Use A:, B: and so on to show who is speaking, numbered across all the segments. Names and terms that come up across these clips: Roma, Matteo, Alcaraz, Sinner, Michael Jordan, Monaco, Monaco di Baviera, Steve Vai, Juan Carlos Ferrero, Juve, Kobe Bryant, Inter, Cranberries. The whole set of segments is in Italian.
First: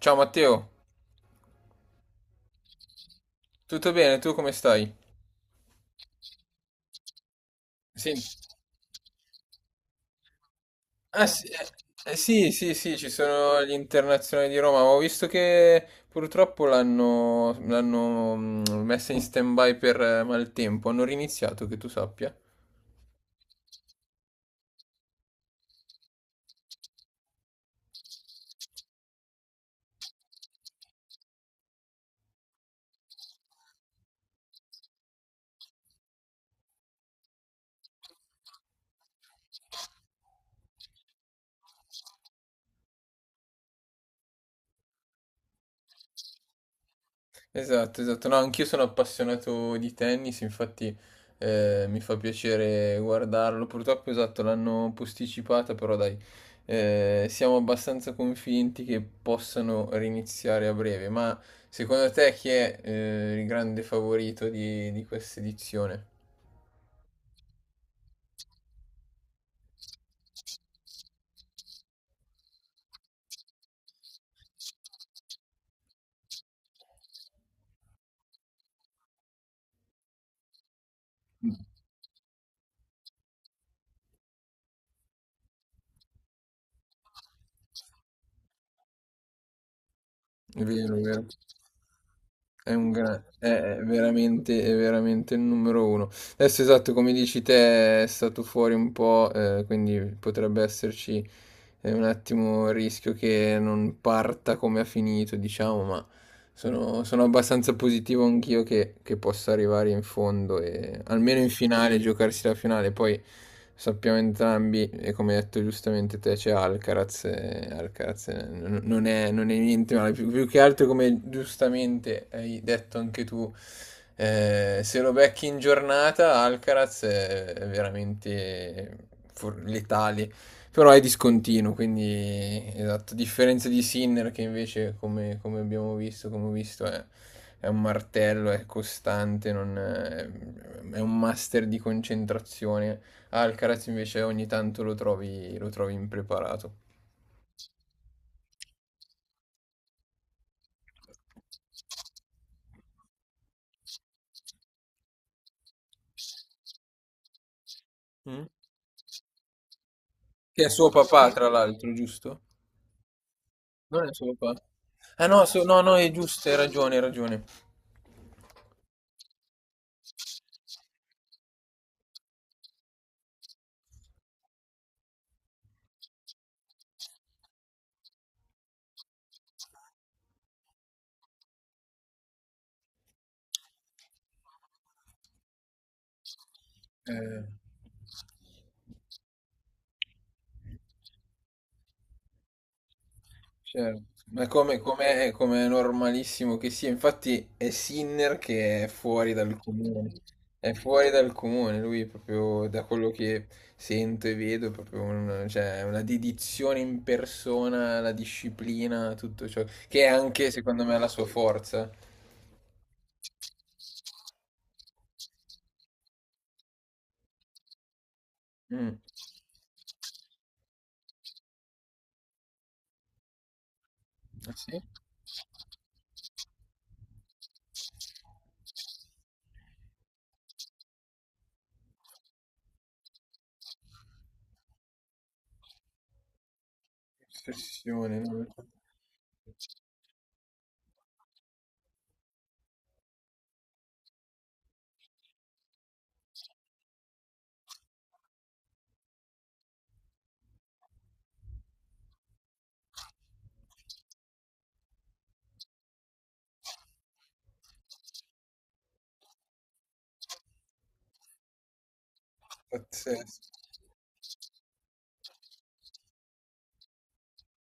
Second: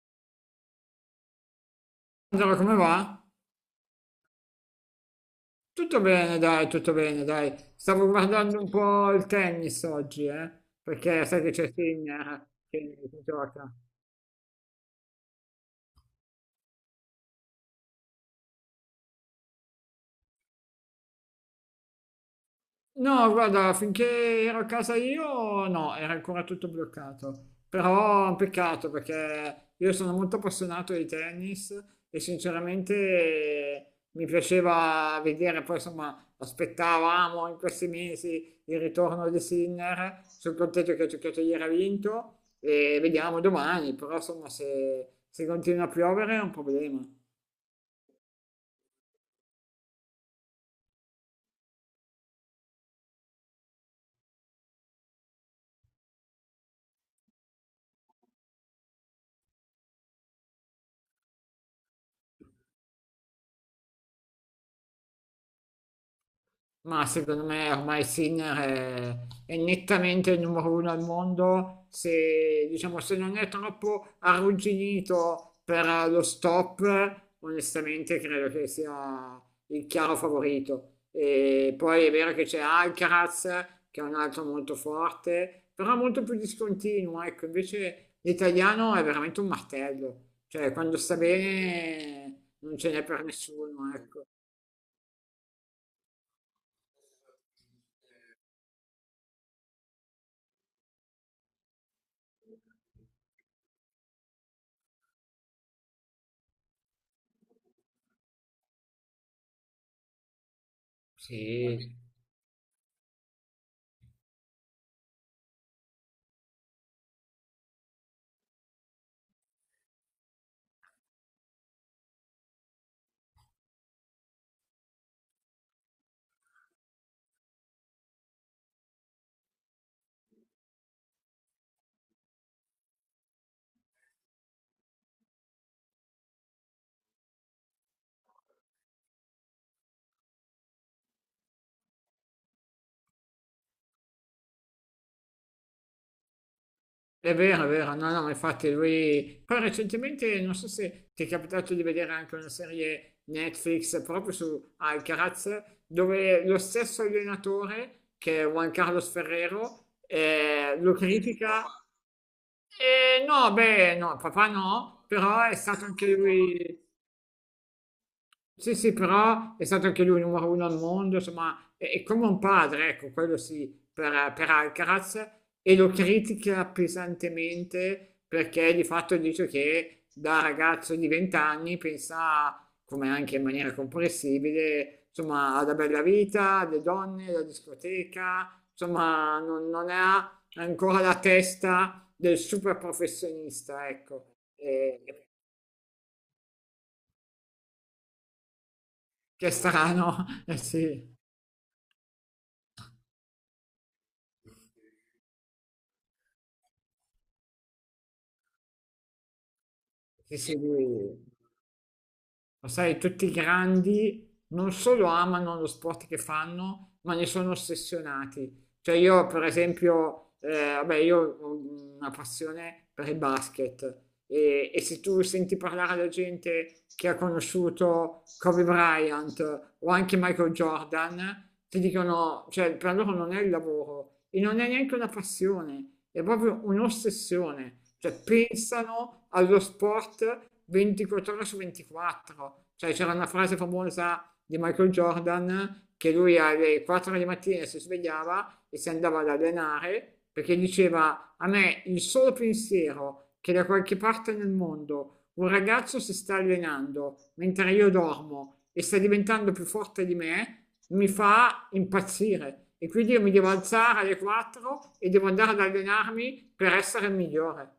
A: Ciao Matteo,
B: Angelo, come va?
A: tutto bene? Tu come stai?
B: Tutto bene, dai, tutto bene, dai. Stavo
A: Sì.
B: guardando un po' il tennis oggi, perché
A: Ah,
B: sai
A: sì,
B: che c'è Sinner
A: sì, sì, sì,
B: che
A: ci
B: che
A: sono gli
B: gioca.
A: internazionali di Roma. Ho visto che purtroppo l'hanno messa in stand-by per maltempo. Hanno riniziato, che tu sappia.
B: No, guarda, finché ero a casa io, no, era ancora tutto bloccato. Però è un peccato perché io sono molto appassionato di tennis e sinceramente mi piaceva vedere, poi insomma, aspettavamo in questi mesi il ritorno di Sinner. Sono contento che ha giocato ieri ha vinto e vediamo domani, però insomma, se continua a piovere è un problema.
A: Esatto, esatto. No, anch'io sono appassionato di tennis, infatti mi fa piacere guardarlo. Purtroppo, esatto, l'hanno posticipata, però dai, siamo abbastanza convinti che possano riniziare a breve. Ma secondo te chi è, il grande favorito di questa edizione?
B: Ma secondo me ormai Sinner è nettamente il numero uno al mondo, se, diciamo, se non è troppo arrugginito per lo stop, onestamente credo che sia il chiaro favorito. E poi è vero che c'è Alcaraz, che è un altro molto forte, però molto più discontinuo, ecco, invece l'italiano è veramente un martello,
A: È
B: cioè
A: vero,
B: quando
A: è
B: sta
A: vero.
B: bene non ce n'è per
A: È
B: nessuno, ecco.
A: veramente, è veramente il numero uno. Adesso, esatto, come dici te, è stato fuori un po', quindi potrebbe esserci è un attimo il rischio che non parta come ha finito, diciamo, ma sono abbastanza positivo anch'io che possa arrivare in fondo e almeno in
B: Sì,
A: finale, giocarsi la finale. Poi sappiamo entrambi, e come hai detto giustamente te, c'è Alcaraz, e Alcaraz, non è niente male, più che altro, come giustamente hai detto anche tu. Se lo becchi in giornata, Alcaraz è veramente, letali, però è discontinuo, quindi esatto, a differenza di Sinner che invece, come abbiamo visto, come ho visto, è un martello, è costante, non è, è un master di concentrazione. Alcaraz invece ogni tanto lo trovi impreparato.
B: è vero, è vero, no, no, infatti lui. Poi recentemente, non so se ti è capitato di vedere anche una serie Netflix proprio su Alcaraz, dove lo stesso allenatore, che
A: Mm?
B: è Juan Carlos Ferrero,
A: Che è suo
B: lo
A: papà, tra
B: critica.
A: l'altro, giusto?
B: No, beh,
A: Non
B: no,
A: è suo
B: papà
A: papà.
B: no,
A: Ah
B: però
A: no,
B: è
A: no,
B: stato
A: no,
B: anche
A: è giusto, hai
B: lui.
A: ragione, hai ragione.
B: Sì, sì, però è stato anche lui numero uno al mondo, insomma, è come un padre, ecco, quello sì, per Alcaraz, e lo critica pesantemente perché di fatto dice che da ragazzo di 20 anni pensa, come anche in maniera comprensibile, insomma, alla bella vita, alle donne,
A: Eh,
B: alla discoteca, insomma, non ha ancora la testa del super professionista,
A: Certo,
B: ecco.
A: ma
B: E-
A: come è normalissimo che sia, infatti è Sinner che è fuori
B: che è
A: dal comune,
B: strano, eh
A: è fuori
B: sì.
A: dal comune, lui è proprio, da quello che sento e vedo, è proprio cioè, è una dedizione in persona, la disciplina, tutto ciò, che è
B: Sì,
A: anche
B: sì,
A: secondo me la sua forza.
B: lo sai, tutti i grandi non solo amano lo sport che fanno, ma ne sono ossessionati. Cioè
A: Mm.
B: io, per esempio, vabbè, io ho una passione per il basket
A: Ah, sì?
B: e se tu senti parlare da gente che ha conosciuto Kobe Bryant o anche Michael Jordan, ti dicono, cioè per loro non è il lavoro e non è neanche una passione, è proprio un'ossessione, cioè
A: Ossessione, no?
B: pensano allo sport 24 ore su 24, cioè c'era una frase famosa di Michael Jordan che lui alle 4 di mattina si svegliava e si andava ad allenare perché diceva a me il solo pensiero che da qualche parte nel mondo un ragazzo si sta allenando mentre io dormo e sta diventando più forte di me, mi fa impazzire e quindi io mi devo
A: Pazzesco.
B: alzare alle 4 e devo andare ad allenarmi per essere il migliore.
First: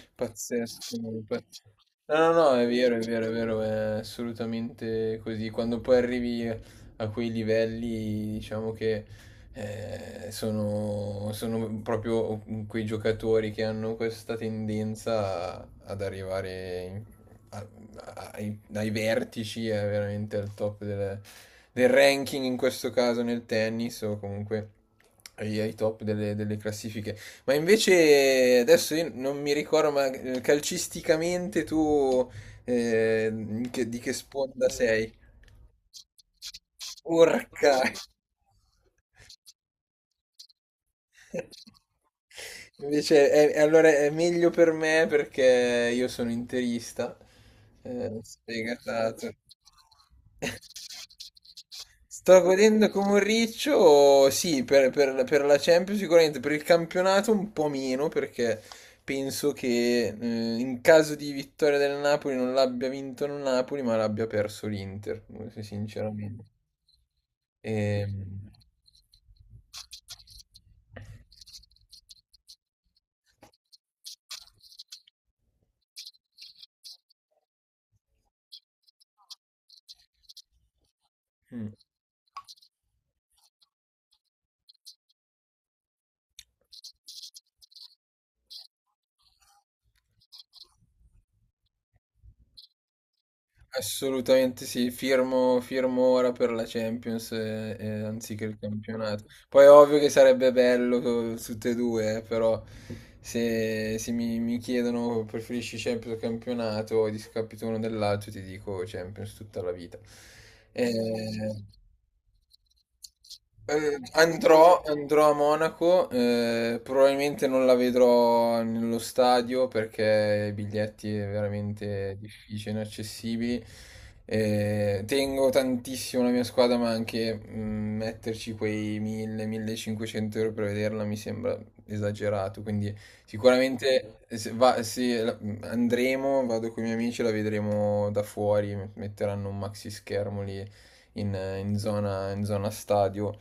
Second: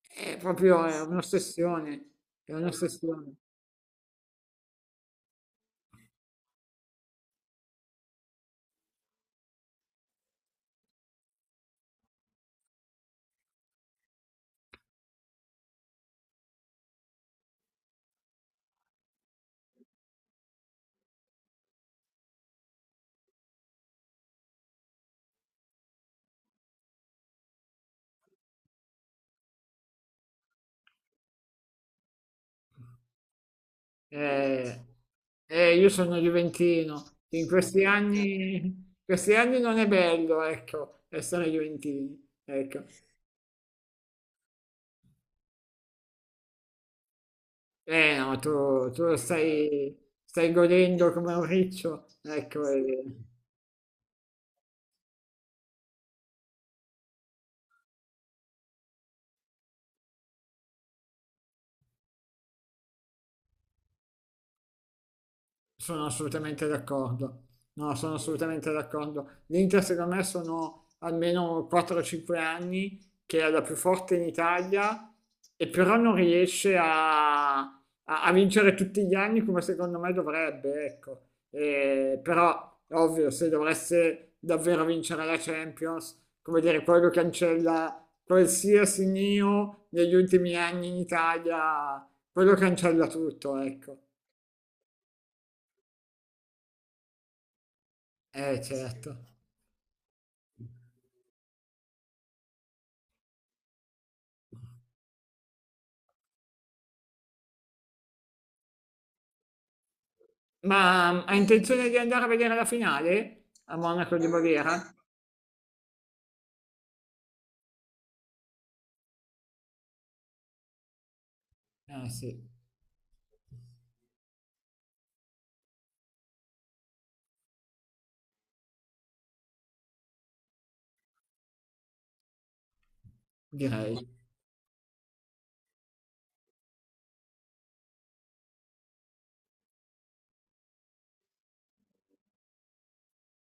B: È
A: Pazzesco,
B: un'ossessione,
A: no, no,
B: è
A: no, è vero, è vero, è
B: un'ossessione.
A: vero, è assolutamente così. Quando poi arrivi a quei livelli, diciamo che sono proprio quei giocatori che hanno questa tendenza ad arrivare a- ai vertici, veramente al top del ranking, in questo caso nel tennis, o comunque ai top delle classifiche. Ma invece adesso io non mi ricordo, ma, calcisticamente tu, di che sponda
B: Eh,
A: sei?
B: io sono juventino, in
A: Porca!
B: questi anni non è bello, ecco, essere juventini. Ecco.
A: Invece, allora è meglio per me perché io sono interista,
B: Eh no,
A: sfegatato.
B: stai godendo come un riccio,
A: Sto
B: ecco.
A: godendo
B: Eh.
A: come un riccio, sì, per la Champions sicuramente, per il campionato un po' meno perché penso che, in caso di vittoria del Napoli, non l'abbia vinto il Napoli, ma l'abbia perso l'Inter,
B: Sono
A: sinceramente.
B: assolutamente d'accordo.
A: E...
B: No, sono assolutamente d'accordo. L'Inter, secondo me, sono almeno 4-5 anni che è la più forte in Italia e però non riesce a vincere tutti gli anni come secondo me dovrebbe, ecco. E, però, ovvio, se dovesse davvero vincere la Champions, come dire, quello cancella qualsiasi neo negli ultimi anni in Italia, quello cancella tutto, ecco.
A: Assolutamente sì, firmo, firmo ora per la Champions, anziché il
B: Certo.
A: campionato. Poi è ovvio che sarebbe bello, tutte e due, però se, se mi, mi chiedono preferisci Champions o campionato o discapito uno dell'altro, ti dico Champions tutta la vita. Eh,
B: Ma ha intenzione di andare a vedere la finale a Monaco di
A: andrò,
B: Baviera?
A: andrò a Monaco, probabilmente non la vedrò nello stadio perché i biglietti è
B: Eh
A: veramente
B: sì,
A: difficile, inaccessibili. Tengo tantissimo la mia squadra, ma anche, mm, metterci quei 1000-1500 euro per vederla mi sembra esagerato. Quindi
B: direi.
A: sicuramente se va- se la- andremo, vado con i miei amici, la vedremo da fuori, metteranno un maxi schermo lì in in zona stadio,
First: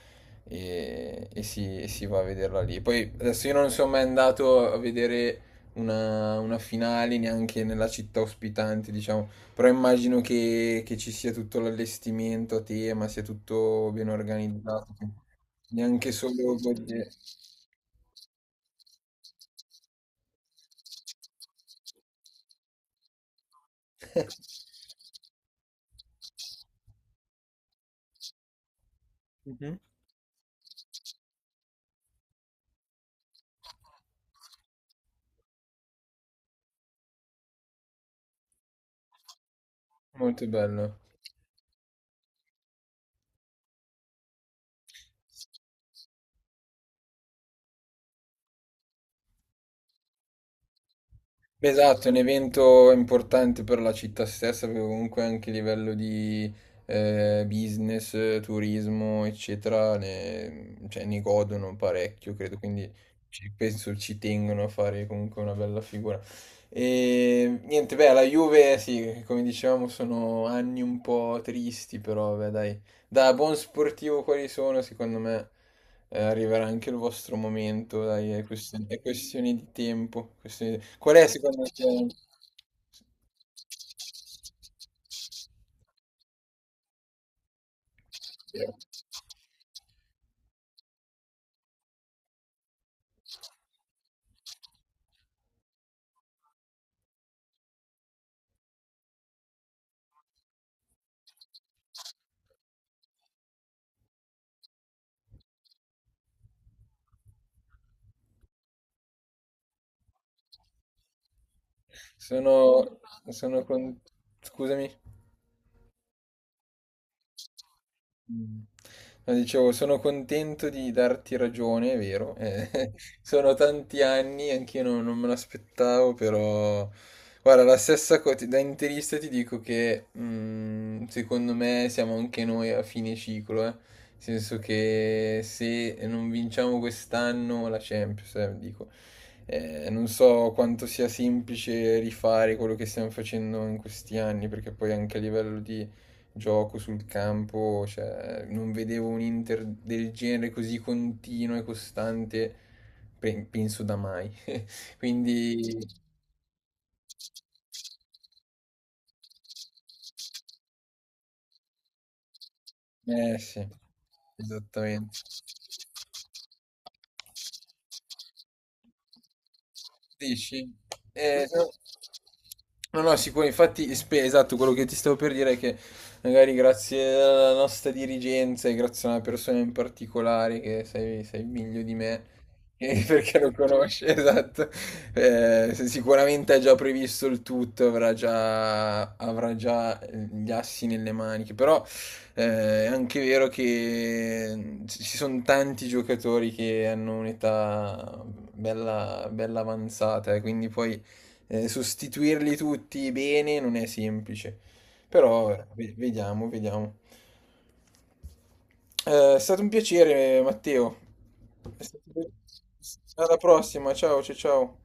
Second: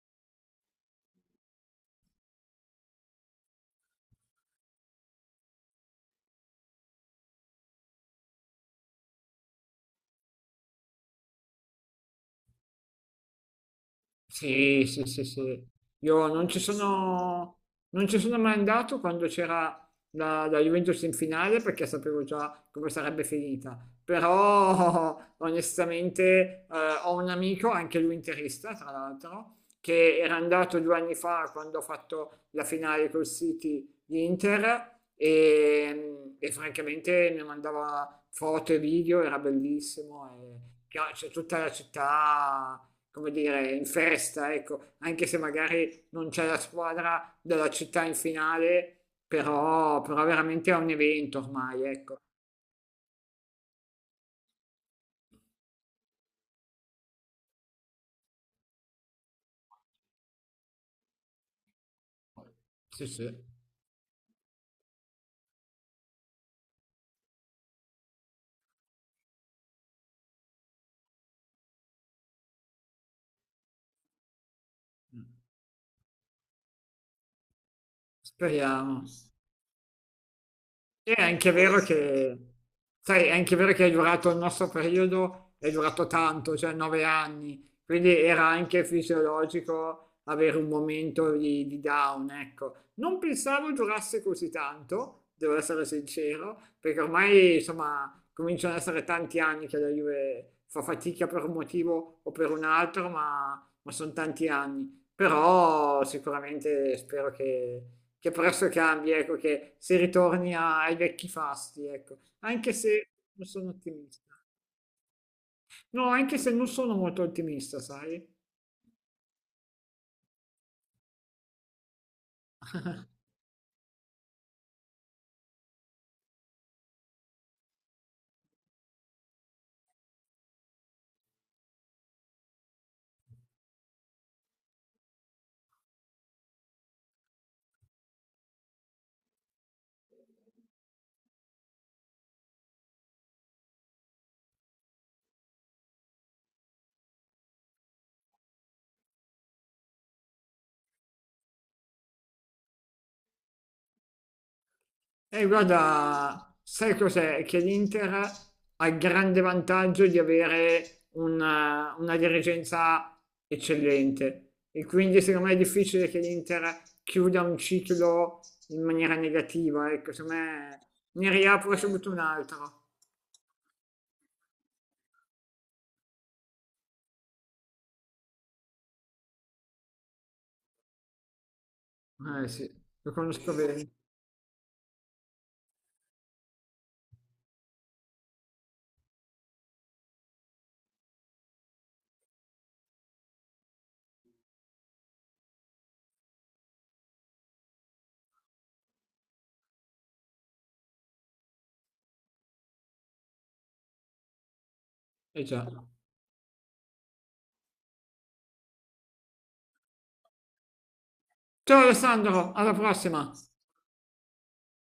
A: e si va a vederla lì. Poi adesso io non sono mai andato a vedere una finale neanche nella città ospitante, diciamo, però immagino che ci sia tutto l'allestimento a tema, sia tutto ben
B: Sì,
A: organizzato,
B: sì, sì, sì.
A: neanche
B: Io non
A: solo... voglio-
B: non ci sono mai andato quando c'era la Juventus in finale perché sapevo già come sarebbe finita. Però onestamente ho un amico, anche lui interista, tra l'altro,
A: Mhm.
B: che era andato due anni fa quando ho fatto la finale col City di Inter e francamente mi mandava foto e video, era bellissimo.
A: Molto
B: E,
A: bello.
B: cioè, c'è tutta la città come dire, in festa, ecco, anche se magari non c'è la squadra della città in finale, però, però veramente è un evento
A: Beh,
B: ormai,
A: esatto, è un
B: ecco.
A: evento importante per la città stessa, perché comunque anche a livello di, business, turismo, eccetera, ne, cioè, ne godono parecchio, credo, quindi
B: Sì, sì.
A: penso ci tengono a fare comunque una bella figura. E niente, beh, la Juve, sì, come dicevamo, sono anni un po' tristi, però, beh, dai, da buon sportivo quali sono, secondo me, arriverà anche il vostro momento, dai, è
B: Speriamo.
A: questione di tempo. Qual
B: È
A: è
B: anche
A: secondo
B: vero
A: te?
B: che, sai, è anche vero che è durato il nostro periodo, è durato tanto, cioè 9 anni, quindi era anche fisiologico avere un momento di down, ecco. Non pensavo durasse così tanto, devo essere sincero, perché ormai, insomma, cominciano ad essere tanti anni che la Juve fa fatica per un motivo o per un altro, ma sono tanti anni. Però sicuramente spero che presto cambi, ecco, che si ritorni ai vecchi fasti, ecco. Anche
A: Sono,
B: se non
A: sono
B: sono
A: con...
B: ottimista.
A: Scusami.
B: No, anche se non sono molto ottimista, sai?
A: Mh. No, dicevo, sono contento di darti ragione, è vero, sono tanti anni, anch'io non me l'aspettavo, però guarda, la stessa co ti da interista ti dico che, mhmm, secondo me siamo anche noi a fine ciclo, eh. Nel senso che se non vinciamo quest'anno la Champions, dico, non so quanto sia semplice rifare quello che stiamo facendo in questi anni, perché poi anche a livello di gioco sul campo, cioè, non vedevo un Inter del genere così continuo e costante, penso da mai.
B: E
A: Quindi,
B: guarda, sai cos'è? Che l'Inter ha il grande vantaggio di avere una dirigenza
A: eh sì,
B: eccellente e
A: esattamente.
B: quindi secondo me è difficile che l'Inter chiuda un ciclo in maniera negativa, ecco, secondo
A: Dici?
B: me ne
A: Eh,
B: riapre subito un altro.
A: no, no, no, sicuro, infatti, esatto, quello che ti stavo per dire è che magari grazie alla nostra dirigenza e grazie a una persona in particolare che sai, sai meglio di me,
B: Eh sì, lo
A: perché lo
B: conosco bene.
A: conosce, esatto, se sicuramente ha già previsto il tutto, avrà già gli assi nelle maniche, però, è anche vero che ci sono tanti giocatori che hanno un'età bella avanzata, quindi poi, sostituirli tutti bene non è semplice.
B: Eh
A: Però,
B: già.
A: vediamo, vediamo. È stato un piacere, Matteo. È
B: Ciao
A: stato-
B: Alessandro, alla prossima!
A: Alla prossima, ciao ciao ciao.